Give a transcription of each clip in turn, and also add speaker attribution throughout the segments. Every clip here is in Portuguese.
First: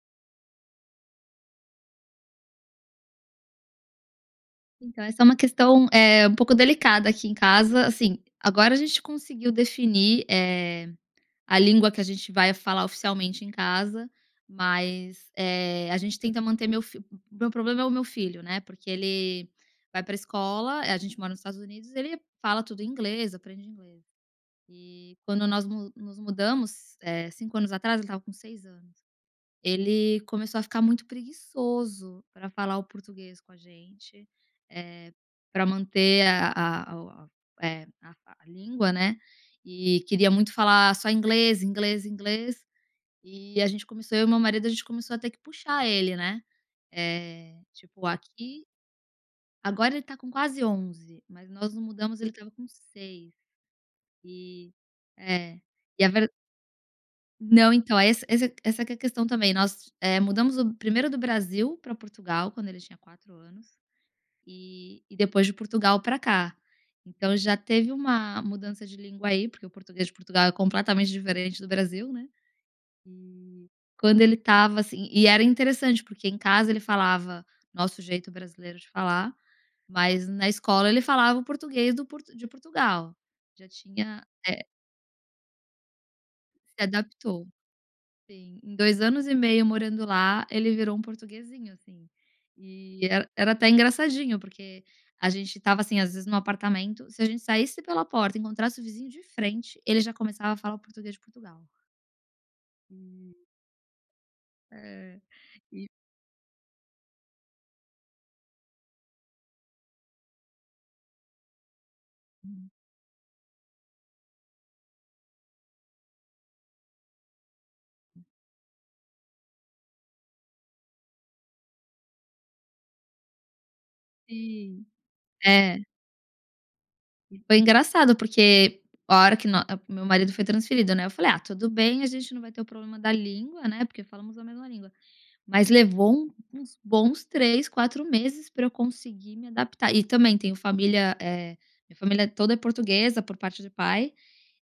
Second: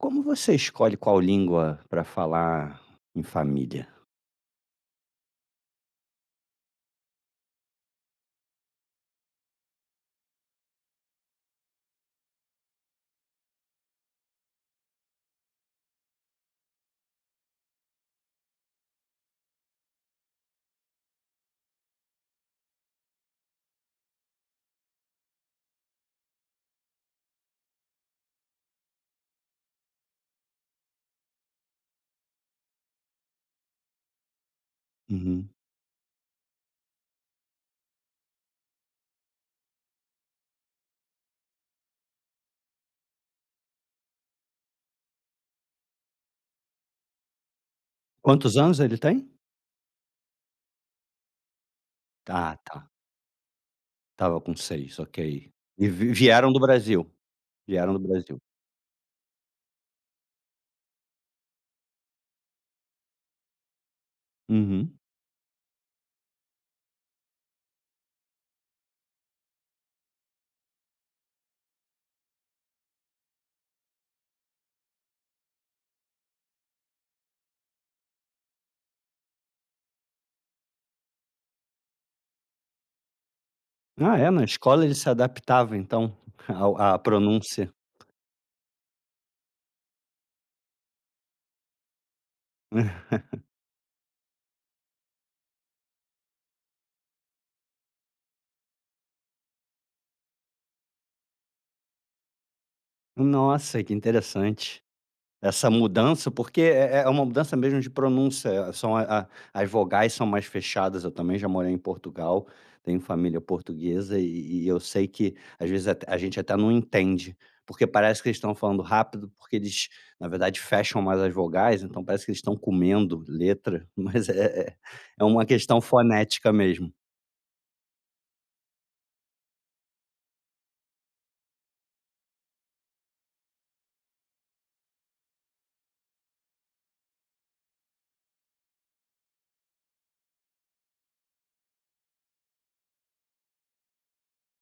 Speaker 1: Como você escolhe qual língua para falar em família?
Speaker 2: Então essa é uma questão, eh, um pouco delicada aqui em casa, assim, agora a gente conseguiu definir, eh, a língua que a gente vai falar oficialmente em casa, mas, eh, a gente tenta manter meu fi meu problema é o meu filho, né. Porque ele vai pra escola a gente mora nos Estados Unidos, ele fala tudo inglês, aprende inglês. E quando nós no nos mudamos, eh, 5 anos atrás, ele estava com 6 anos, ele começou a ficar muito preguiçoso pra falar o português com a gente, eh,
Speaker 1: Uhum.
Speaker 2: pra manter a a a o a é a a língua, né e queria muito falar só inglês, inglês, inglês, e a gente começou eu e meu marido a gente começou a ter que puxar ele, né. Eh, tipo
Speaker 1: Quantos
Speaker 2: aqui
Speaker 1: anos ele tem?
Speaker 2: agora ele tá com quase 11, mas nós nos mudamos ele estava
Speaker 1: Tá,
Speaker 2: com
Speaker 1: tá.
Speaker 2: 6.
Speaker 1: Estava com
Speaker 2: E,
Speaker 1: 6, ok.
Speaker 2: é,
Speaker 1: E
Speaker 2: e a
Speaker 1: vi
Speaker 2: ver
Speaker 1: vieram do Brasil?
Speaker 2: Não,
Speaker 1: Vieram
Speaker 2: então,
Speaker 1: do
Speaker 2: é esse
Speaker 1: Brasil.
Speaker 2: essa essa que é a questão também, nós, eh, mudamos o primeiro do Brasil pra Portugal quando ele tinha 4 anos,
Speaker 1: Uhum.
Speaker 2: e e depois de Portugal pra cá. Então já teve uma mudança de língua aí, porque o português de Portugal é completamente diferente do Brasil, né. E quando ele estava assim e era interessante porque em casa ele falava nosso jeito brasileiro de falar, mas na escola ele falava o português do Port de Portugal, já
Speaker 1: Ah,
Speaker 2: tinha,
Speaker 1: é? Na
Speaker 2: é
Speaker 1: escola ele se adaptava, então, ao
Speaker 2: Se
Speaker 1: à
Speaker 2: adaptou.
Speaker 1: pronúncia.
Speaker 2: Sim, em 2 anos e meio morando lá, ele virou um portuguezinho assim. E era era até engraçadinho porque a gente estava assim, às vezes, no apartamento, se a gente saísse pela porta e encontrasse o vizinho de frente, ele já começava a falar português de Portugal. E
Speaker 1: Nossa que interessante,
Speaker 2: É.
Speaker 1: essa
Speaker 2: E
Speaker 1: mudança porque é é uma mudança mesmo de pronúncia, são a as vogais são mais fechadas, eu também já morei em Portugal,
Speaker 2: Hum.
Speaker 1: tenho família portuguesa e e eu sei que às vezes até a gente até não entende. Porque parece que eles estão falando rápido porque eles, na verdade fecham mais as vogais, então parece que eles estão comendo letra, mas é
Speaker 2: Sim,
Speaker 1: é uma
Speaker 2: é.
Speaker 1: questão fonética mesmo.
Speaker 2: E, foi engraçado porque a hora que nó o meu marido foi transferido, né? Eu falei: "Ah, tudo bem, a gente não vai ter o problema da língua, né? Porque falamos a mesma língua," mas levou uns bons 3, 4 meses pra eu conseguir me adaptar, e também tenho família eh, minha família toda é portuguesa por parte de pai,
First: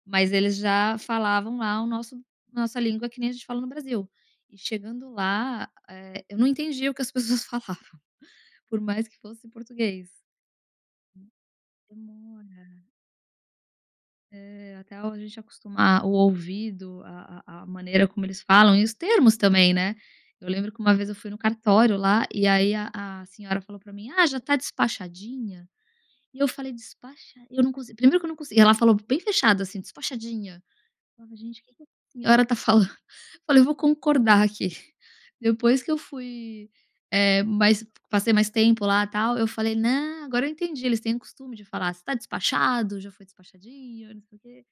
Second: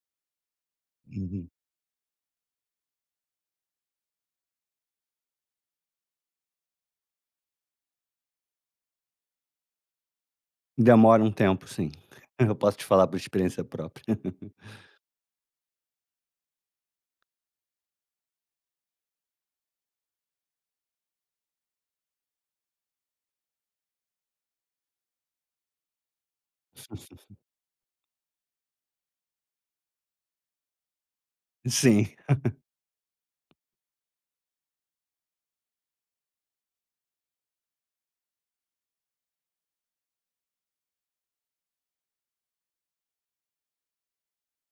Speaker 2: mas eles já
Speaker 1: Uhum.
Speaker 2: falavam lá o nosso nossa língua que nem a gente fala no Brasil, e chegando lá, eh, eu não entendi o que as pessoas falavam, por mais que fosse português.
Speaker 1: Demora um tempo, sim. Eu posso
Speaker 2: Demora.
Speaker 1: te falar por experiência própria.
Speaker 2: É até a gente acostumar o ouvido a a a maneira como eles falam e os termos também, né? Eu lembro que uma vez eu fui no cartório lá e aí a a senhora falou pra mim: "Ah, já tá despachadinha?" E eu falei: "Despacha" eu nunca usei, primeiro que eu nunca consegui, ela falou bem fechada assim: "Despachadinha". Falava: "Gente o que que essa
Speaker 1: Sim.
Speaker 2: senhora está falando? Olha, eu vou concordar aqui." Depois que eu fui eh, mas passei mais tempo lá tal, eu falei: "Não, agora eu entendi," eles têm o costume de falar "você está despachado? Já foi despachadinho, não sei o quê."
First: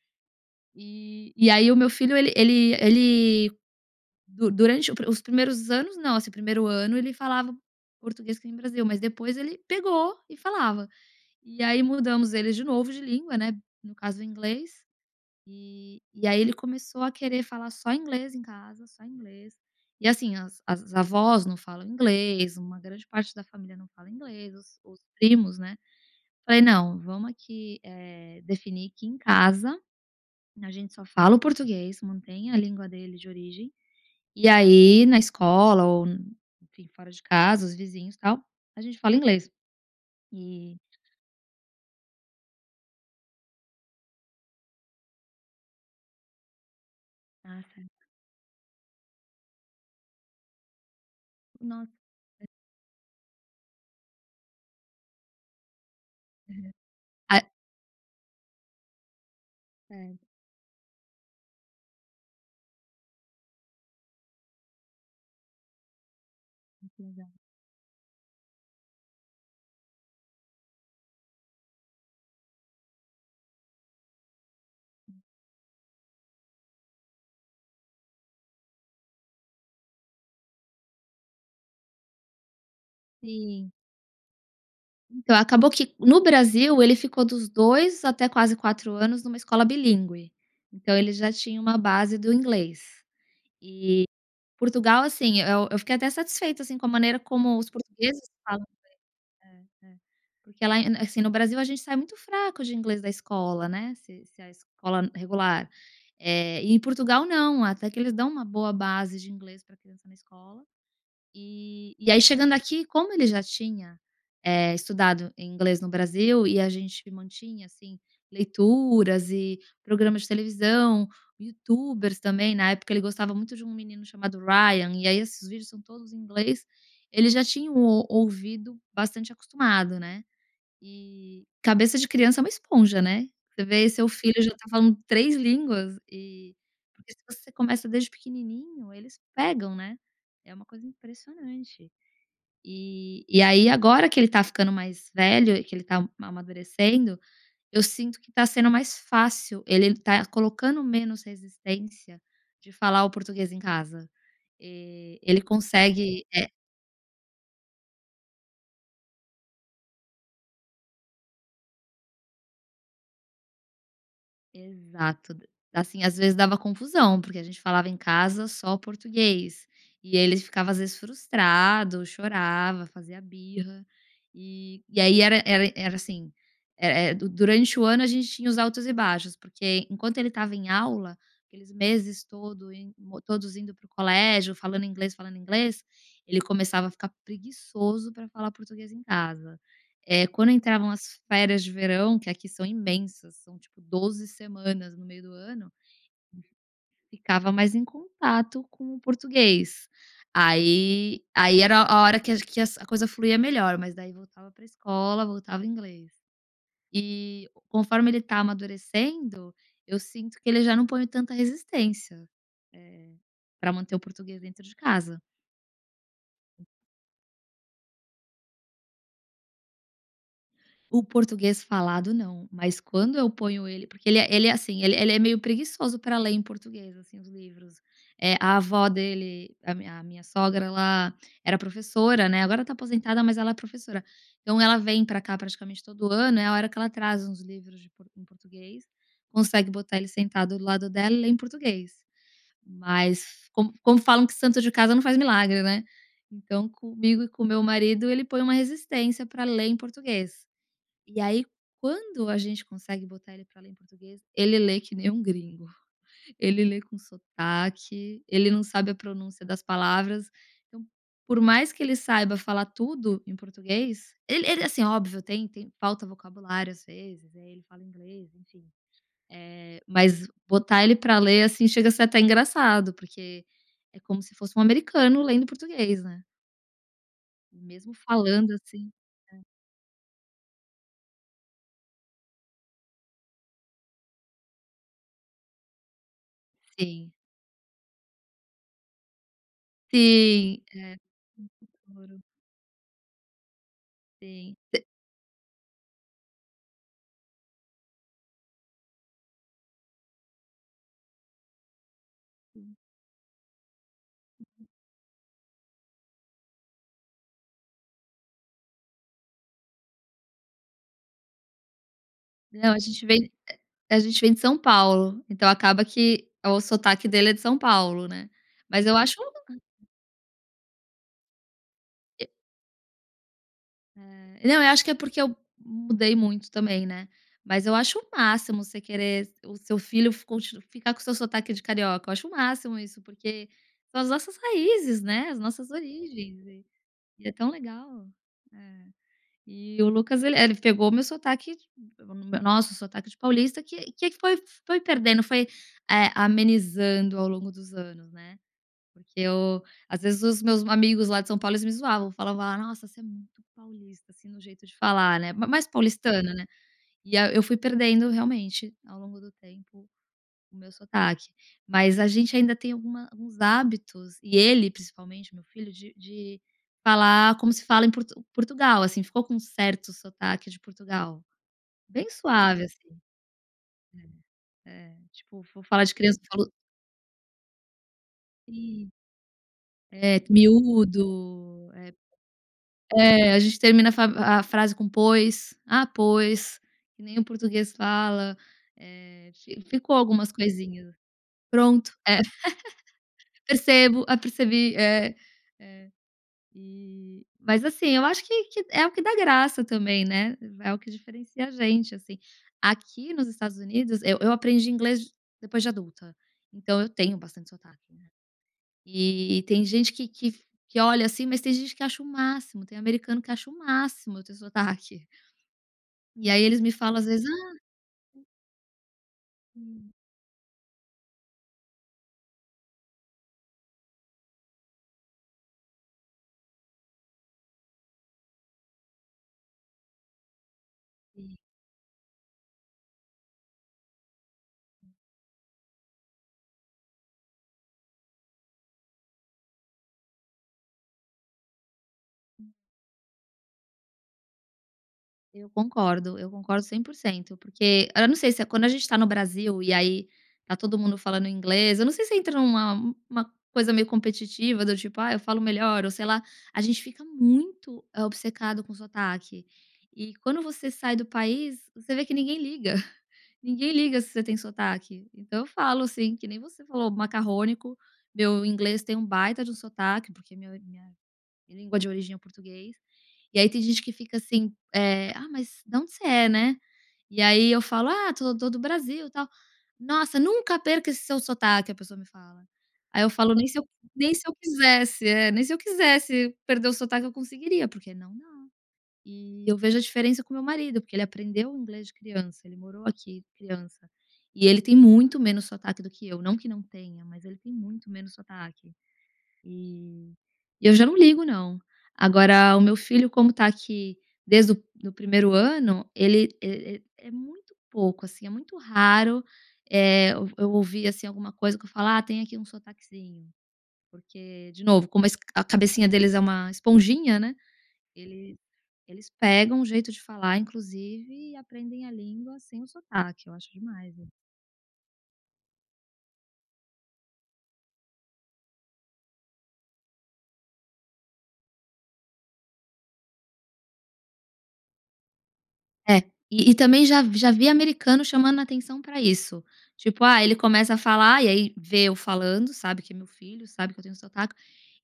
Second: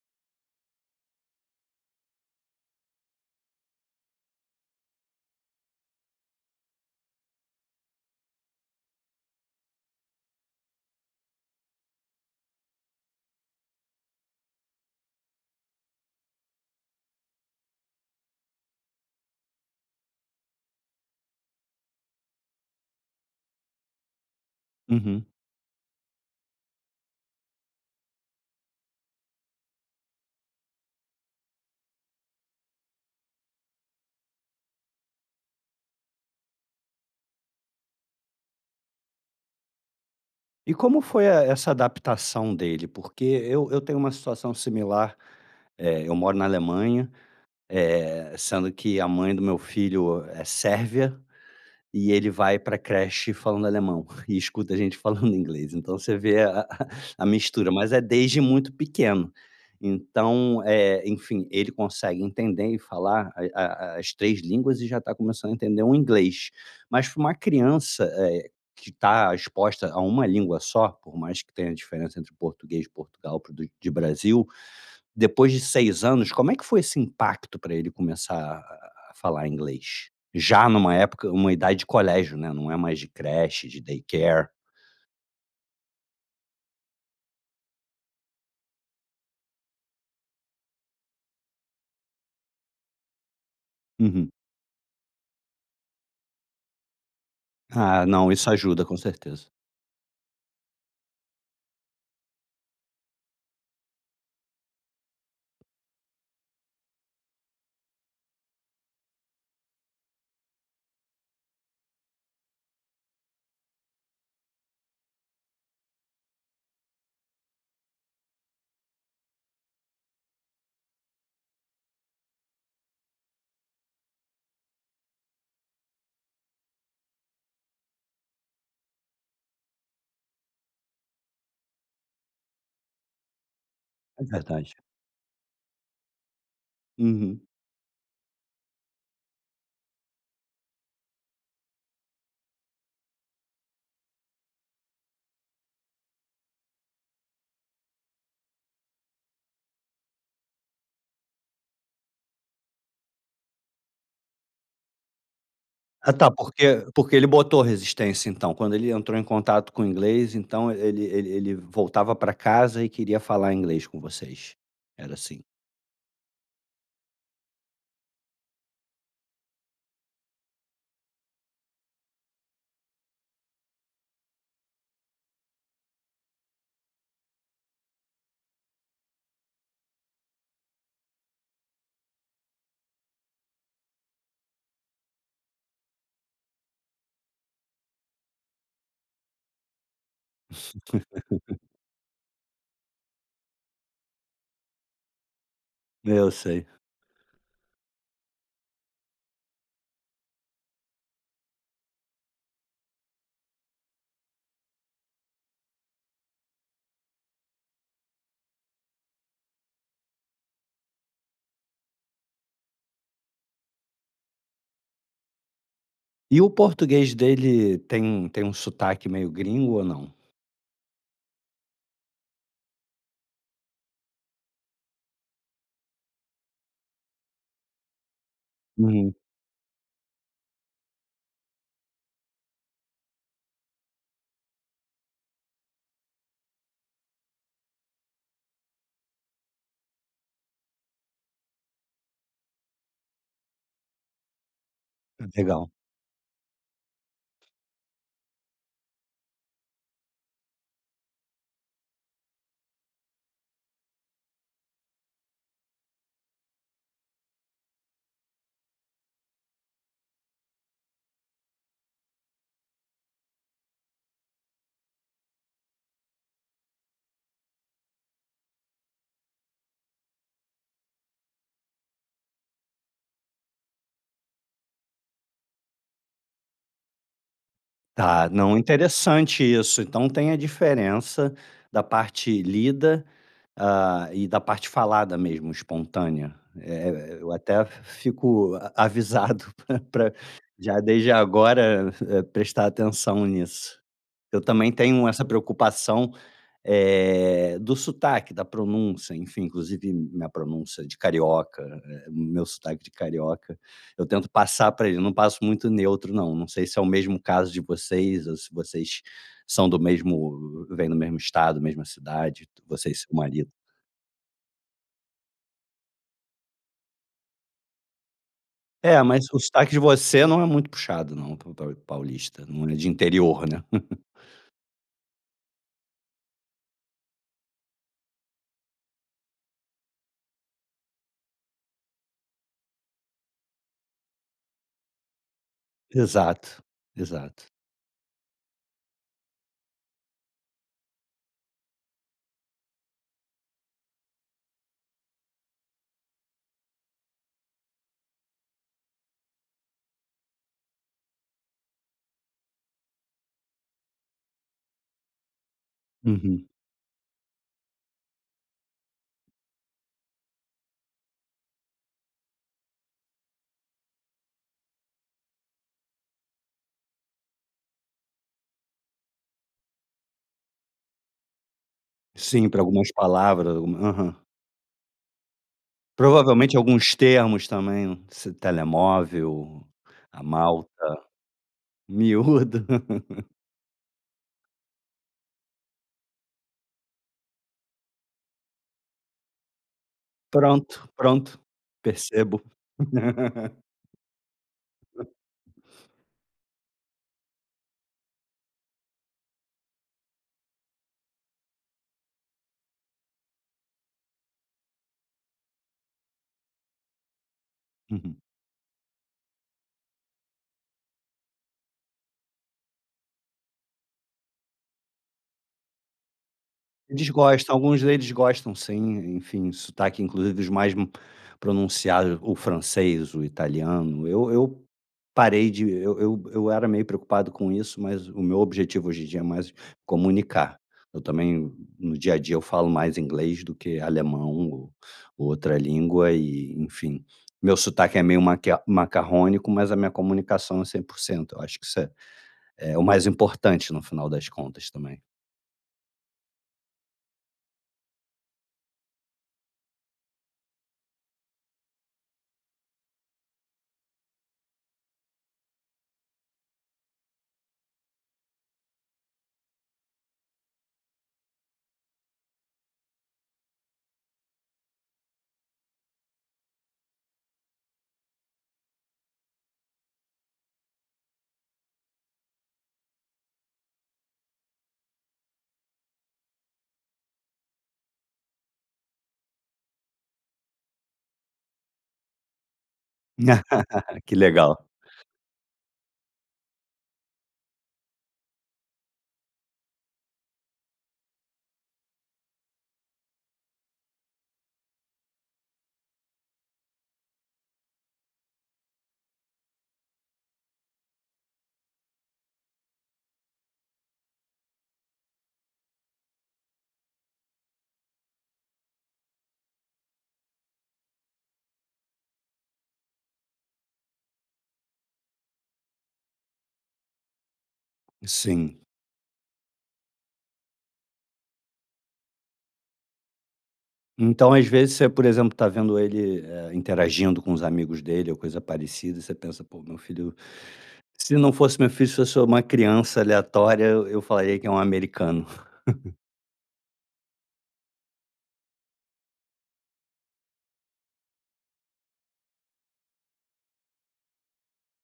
Speaker 2: Eh, e aí o meu filho ele ele ele, du durante o os primeiros anos não, assim, primeiro ano ele falava português que nem o Brasil, mas depois ele pegou e falava. E aí mudamos ele de novo de língua, né, no caso o inglês, eh, e aí ele começou a querer falar só inglês em casa, só inglês, e assim as as avós não falam inglês, uma grande parte da família não fala inglês, os os
Speaker 1: Uhum.
Speaker 2: primos, né. Falei: "Não, vamos aqui é definir que em casa, a gente só fala o português, mantém a língua dele de origem, e aí na escola ou enfim fora de casa os vizinhos tal, a gente fala inglês."
Speaker 1: E
Speaker 2: E
Speaker 1: como foi é é essa adaptação, dele? Porque eu eu tenho uma situação similar. É eu moro na Alemanha,
Speaker 2: Ah, certo.
Speaker 1: eh, sendo que a mãe do meu filho é sérvia,
Speaker 2: Nossa.
Speaker 1: e ele
Speaker 2: É.
Speaker 1: vai pra creche falando alemão, e escuta a gente falando em inglês. Então você vê a a
Speaker 2: Aham.
Speaker 1: a
Speaker 2: [unintelligible]
Speaker 1: mistura, mas é desde muito pequeno.
Speaker 2: Certo.
Speaker 1: Então é enfim ele consegue entender e falar ai a a as as 3 línguas e já está começando a entender o inglês,
Speaker 2: Isso
Speaker 1: mas
Speaker 2: eu
Speaker 1: pra
Speaker 2: já
Speaker 1: uma criança e e que tá exposta a uma língua só, por mais que tenha diferença entre português de Portugal para o de Brasil, depois de 6 anos como é que foi esse impacto pra ele começar a a a falar inglês? Já numa época uma idade de colégio, né, não é mais de creche
Speaker 2: Sim.
Speaker 1: de daycare.
Speaker 2: Então acabou que no Brasil ele ficou dos 2 até quase 4 anos numa escola bilíngue, então ele já tinha uma base do inglês. E
Speaker 1: Uhum.
Speaker 2: Portugal, assim, eu eu fiquei até satisfeita assim com a maneira como os
Speaker 1: Ah
Speaker 2: portugueses
Speaker 1: não, isso
Speaker 2: falam
Speaker 1: ajuda, com certeza.
Speaker 2: inglês É é. Porque porque lá é assim, no Brasil a gente sai muito fraco de inglês da escola, né, se se a escola regular, é e em Portugal não, até que eles dão uma boa base de inglês pra criança na escola, eh, e aí chegando aqui como ele já tinha é estudado inglês no Brasil, e a gente mantinha assim leituras e programas de televisão, youtubers também, na época ele gostava muito de um menino chamado Ryan, e aí esses vídeos são todos em inglês, ele já tinham um o ouvido bastante acostumado, né. E cabeça de criança é uma esponja, né? Você vê seu
Speaker 1: É
Speaker 2: filho já tá
Speaker 1: verdade.
Speaker 2: falando 3 línguas e porque se
Speaker 1: Uhum.
Speaker 2: você começa desde pequenininho eles pegam, né? É uma coisa impressionante. Eh, e aí agora que ele tá ficando mais velho e que ele tá ma amadurecendo, eu sinto que tá sendo mais fácil ele tá colocando menos resistência de falar o português em casa. Eh, ele
Speaker 1: Ah
Speaker 2: consegue
Speaker 1: tá,
Speaker 2: é
Speaker 1: por que por que ele botou resistência, então? quando ele entrou em contato com o inglês, então ele ele ele voltava pra casa e queria falar inglês com vocês? Era
Speaker 2: Exato,
Speaker 1: assim?
Speaker 2: assim às vezes dava confusão porque a gente falava em casa só o português, e ele ficava às vezes frustrado, chorava, fazia birra, e e aí era era era assim, era é du durante o ano a gente tinha os altos e baixos, porque enquanto ele estava em aula, aqueles meses todo em todos indo para o colégio, falando inglês, falando inglês, ele começava a ficar preguiçoso pra falar português em casa. É quando entravam as férias de verão, que aqui são imensas, são tipo 12 semanas no meio do ano
Speaker 1: Eu sei.
Speaker 2: ficava mais em contato com o português. Aí aí era a hora que ach que a que coisa fluía melhor mas daí voltava pra escola, voltava o inglês. E conforme ele tá amadurecendo, eu sinto que ele já não põe tanta resistência, eh, pra manter o português dentro de casa.
Speaker 1: E o português dele tem tem um sotaque meio gringo ou não?
Speaker 2: O português falado não, mas quando eu ponho ele porque ele é ele é assim, ele é ele é meio preguiçoso pra ler em português, assim, os livros. Eh, a avó
Speaker 1: Uhum.
Speaker 2: dele, a a minha sogra ela era professora, né, agora tá aposentada mas ela é professora, então ela vem pra cá praticamente todo ano é a hora que ela traz uns livros de em português, consegue botar ele sentado do lado dela e ler em português. Mas como como falam que santo de casa não faz
Speaker 1: Ah,
Speaker 2: milagre,
Speaker 1: Legal.
Speaker 2: né? Então comigo e com meu marido ele põe uma resistência pra ler em português. E aí quando a gente consegue botar ele pra ler em português, ele lê que nem um gringo. Ele lê com sotaque, ele não sabe a pronúncia das palavras, então por mais que ele saiba falar tudo em português ele ele, assim, óbvio tem tem falta vocabulário às vezes, aí ele fala inglês enfim. Eh, mas botar ele pra ler, assim, chega a ser até engraçado, porque é como se fosse um americano lendo português, né. Mesmo
Speaker 1: Tá,
Speaker 2: falando
Speaker 1: não
Speaker 2: assim É.
Speaker 1: interessante isso. Então, tem a diferença da parte lida, hã, e da parte falada mesmo, espontânea. É
Speaker 2: Sim.
Speaker 1: é e eu até fico a avisado pra pra
Speaker 2: Sim,
Speaker 1: já
Speaker 2: é
Speaker 1: desde agora
Speaker 2: [unintelligible]
Speaker 1: prestar atenção nisso. Eu
Speaker 2: Sim.
Speaker 1: também tenho essa preocupação, eh, do sotaque, da pronúncia, enfim inclusive minha pronúncia de carioca, eh, meu
Speaker 2: Hum.
Speaker 1: sotaque de carioca, eu tento
Speaker 2: Uhum.
Speaker 1: passar para ele, eu não passo muito neutro não, não sei se é o mesmo caso de vocês ou se vocês são do mesmo vêm do mesmo estado, mesma cidade,
Speaker 2: Não, a
Speaker 1: você e
Speaker 2: gente
Speaker 1: seu
Speaker 2: vem
Speaker 1: marido.
Speaker 2: a gente vem de São Paulo, então acaba que o sotaque dele é de São Paulo, né, mas eu
Speaker 1: É,
Speaker 2: acho
Speaker 1: mas
Speaker 2: um
Speaker 1: o sotaque de você não é muito puxado não, pa para um
Speaker 2: E
Speaker 1: paulista, não é de interior, né?
Speaker 2: É. Não eu acho que é porque eu mudei muito também, né, mas eu acho o máximo você querer o seu filho f conti ficar com o seu sotaque de carioca, eu acho o máximo isso, porque são as nossas raízes, né, as nossas origens
Speaker 1: Exato,
Speaker 2: e e é
Speaker 1: exato.
Speaker 2: tão legal, né. E o Lucas ele é, ele pegou meu sotaque pegou no meu nosso sotaque de paulista que que que foi foi perdendo, foi, eh, amenizando ao longo dos anos, né. Porque eu, às vezes os meus amigos lá de São Paulo eles me zoavam, falavam: "Nossa você é muito paulista" assim, no jeito de falar, né, mas mais paulistano, né.
Speaker 1: Uhum.
Speaker 2: E a eu fui perdendo realmente, ao longo do tempo, o meu sotaque. Mas a gente ainda tem alguma alguns hábitos, e ele principalmente meu filho, de de falar como se fala em Por Portugal, assim, ficou com um certo sotaque de Portugal. Bem
Speaker 1: Sim, para
Speaker 2: suave, assim.
Speaker 1: algumas palavras. Algu Aham.
Speaker 2: É, é tipo, vou falar de criança
Speaker 1: Provavelmente alguns termos também, esse
Speaker 2: [unintelligible]
Speaker 1: telemóvel,
Speaker 2: É
Speaker 1: a malta,
Speaker 2: miúdo, eh
Speaker 1: miúda.
Speaker 2: é a gente termina a a frase com pois, "ah pois," que nem o português fala, eh, fi ficou algumas
Speaker 1: Pronto,
Speaker 2: coisinhas.
Speaker 1: pronto,
Speaker 2: Pronto, é.
Speaker 1: percebo.
Speaker 2: Percebo, percebi, é, é, e mas assim, eu acho que que é o que dá graça também, né. É o que diferencia a gente, assim. Aqui nos Estados Unidos eu eu aprendi inglês depois de adulta, então eu tenho bastante sotaque, né.
Speaker 1: Uhum.
Speaker 2: E tem gente que que que olha assim, mas tem gente que acha o máximo, tem americano que acha o máximo eu ter sotaque. E aí eles me falam às
Speaker 1: Eles
Speaker 2: vezes, "ah"
Speaker 1: gostam, alguns deles gostam sim, enfim, o
Speaker 2: Hum.
Speaker 1: sotaque inclusive os mais pronunciado o francês, o italiano, eu eu parei de eu eu era meio preocupado com isso mas o meu objetivo hoje em dia é mais comunicar. Eu
Speaker 2: Sim.
Speaker 1: também, no dia a dia eu falo mais inglês do que alemão ou outra língua e, enfim, meu sotaque é meio maca macarrônico mas a minha comunicação é 100%. Eu acho que isso é é o mais importante no final das contas também.
Speaker 2: Eu concordo, eu concordo 100% porque eu não sei se é quando a gente tá no Brasil e aí tá todo mundo falando inglês, eu não sei se entra numa uma coisa meio competitiva do tipo: "Ah, eu falo melhor ou sei lá," a gente fica muito obcecado com o sotaque. E quando você sai do país, você vê que ninguém liga, ninguém liga se você tem sotaque, então eu falo assim que nem você falou macarrônico, meu inglês tem um baita de um sotaque porque minha minha língua de origem é o português. E aí tem gente que fica assim, eh, "Ah, mas da onde você é, né?" E aí eu falo: "Ah, sou to do Brasil tal" "Nossa nunca perca esse seu sotaque" a pessoa me fala. Aí eu falo: "Nem se eu nem
Speaker 1: Que
Speaker 2: se eu
Speaker 1: legal.
Speaker 2: quisesse" É, nem se eu quisesse perder o sotaque eu conseguiria porque não, não. E eu vejo a diferença com o meu marido porque ele aprendeu inglês de criança, ele morou aqui criança, e ele tem muito menos sotaque do que eu, não que não tenha, mas ele tem muito menos sotaque. E e eu já não ligo não. Agora o meu filho como tá aqui desde do do primeiro ano, ele é é é muito pouco assim, é muito raro, eh, eu ouvir assim alguma coisa que eu falo ah tem aqui sotaquezinho. Porque, de novo, como a a cabecinha deles é uma esponjinha, né, ele
Speaker 1: Sim.
Speaker 2: eles pegam o jeito de falar inclusive e aprendem a língua sem o sotaque, eu acho demais.
Speaker 1: Então às vezes você, por exemplo, tá vendo ele, eh, interagindo com os amigos dele ou coisa parecida, você pensa, "pô, meu filho, se não fosse meu filho, se eu sou uma criança aleatória, eu eu falaria que é um americano."
Speaker 2: É, e e também já vi já vi americano chamando atenção pra isso. Tipo, ah, ele começa a falar e aí vê eu falando sabe que é meu filho, sabe que eu tenho sotaque,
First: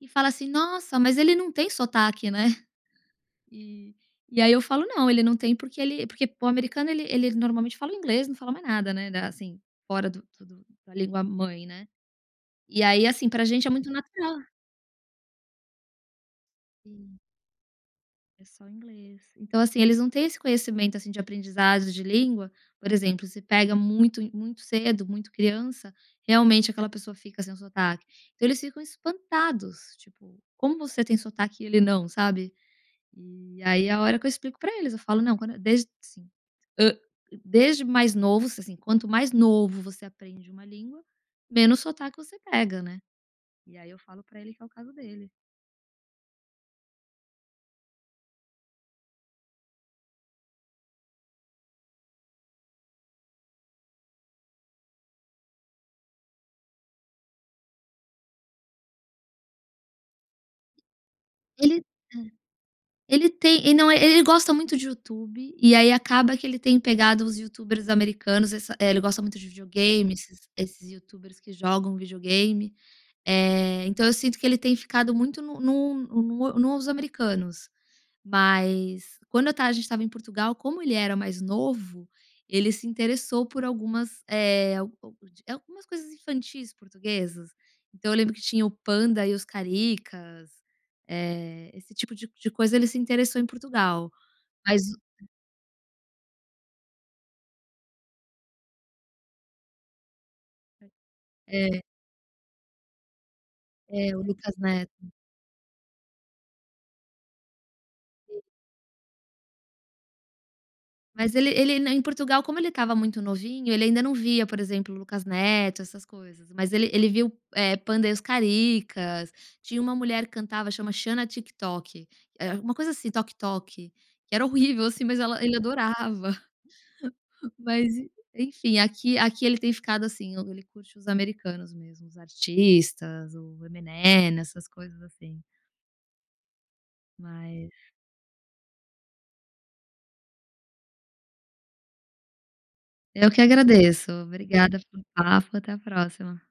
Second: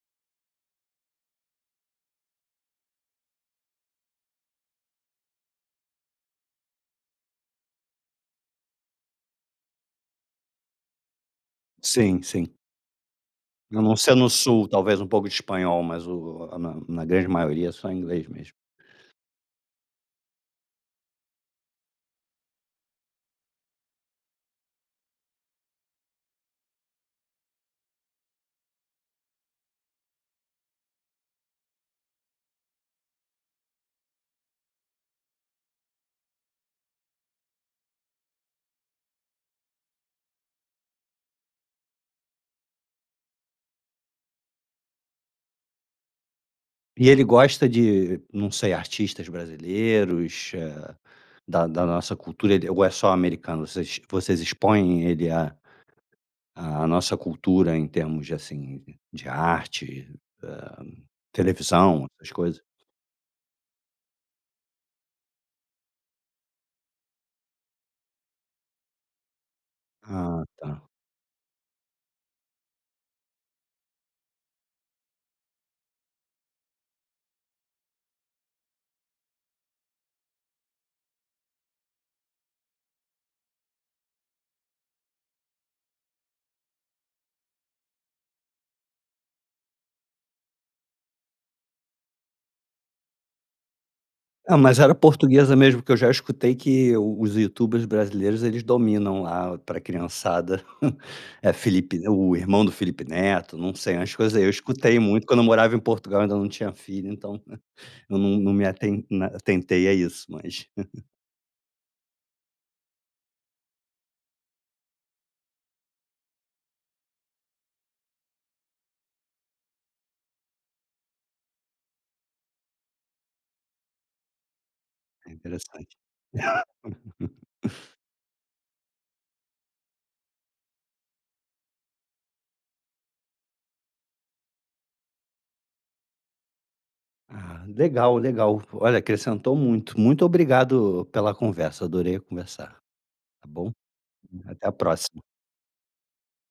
Speaker 2: e fala assim: "Nossa, mas ele não tem sotaque, né?" E, e aí eu falo: "Não ele não tem porque ele" porque o americano ele ele normalmente fala o inglês não fala mais nada, né, assim fora do do da língua mãe, né?
Speaker 1: Sim, sim.
Speaker 2: E aí assim pra gente é
Speaker 1: A
Speaker 2: muito
Speaker 1: não ser no
Speaker 2: natural.
Speaker 1: sul, talvez um pouco de espanhol, mas o a na na
Speaker 2: Sim.
Speaker 1: grande maioria só inglês
Speaker 2: É
Speaker 1: mesmo.
Speaker 2: só inglês. Então assim, eles não têm esse conhecimento assim de aprendizagem de língua, por exemplo, se pega muito e muito cedo, muito criança, realmente aquela pessoa fica sem sotaque. Então eles ficam espantados, tipo, como você tem sotaque e ele não, sabe? E aí é a hora que eu explico pra eles, eu falo: "Não quando desde assim, hã, desde mais novo s assim quanto mais novo você aprende uma língua, menos sotaque você pega, né." E aí eu falo pra ele que é o caso dele.
Speaker 1: E ele gosta de não sei, artistas brasileiros, eh, da da nossa cultura, ele ou é só americano, vocês vocês expõe ele à à nossa cultura em termos de assim de arte, eh,
Speaker 2: Ele,
Speaker 1: televisão,
Speaker 2: hã
Speaker 1: essas
Speaker 2: Ele
Speaker 1: coisas?
Speaker 2: ele tem e não é ele gosta muito de Youtube, e aí acaba que ele tem pegado os youtubers americanos, essa ele gosta muito de videogame esses
Speaker 1: Ah tá.
Speaker 2: esses youtubers que jogam videogame, eh, então eu sinto que ele tem ficado muito no no no nos americanos, mas quando eu estava a gente estava em Portugal como ele era mais novo, ele se interessou por algumas eh [unintelligible] Algumas coisas infantis portuguesas, então eu lembro que tinha o Panda e os Caricas, eh, esse tipo de de coisa ele se interessou em Portugal.
Speaker 1: Não, mas
Speaker 2: Mas
Speaker 1: era
Speaker 2: o
Speaker 1: portuguesa mesmo? Porque eu já escutei que os youtubers brasileiros eles dominam lá pra criançada. É
Speaker 2: É.
Speaker 1: Felipe, o irmão do Felipe Neto, não sei, umas
Speaker 2: É o
Speaker 1: coisas aí eu
Speaker 2: Lucas
Speaker 1: escutei
Speaker 2: Neto.
Speaker 1: muito, quando eu morava em Portugal e ainda não tinha filho então, eu não
Speaker 2: Sim.
Speaker 1: não me aten atentei a isso, mas
Speaker 2: Mas ele ele em Portugal como ele estava muito novinho, ele ainda não via por exemplo o Lucas Neto, essas coisas, mas ele ele viu, eh, Panda e os Caricas, tinha uma mulher que cantava chama Xana Tik Tok, eh, era alguma coisa assim Toc Toc, que era horrível assim, mas
Speaker 1: É
Speaker 2: ela ele
Speaker 1: interessante.
Speaker 2: adorava, mas en enfim aqui aqui ele tem ficado assim, ele curte os americanos mesmo, os artistas, o Eminem, essas coisas assim.
Speaker 1: Ah
Speaker 2: Mas
Speaker 1: legal, legal. Olha, acrescentou muito. Muito obrigado pela conversa, adorei conversar.
Speaker 2: Eu que
Speaker 1: Tá bom?
Speaker 2: agradeço,
Speaker 1: Até a
Speaker 2: obrigada pelo
Speaker 1: próxima.
Speaker 2: papo, até a próxima.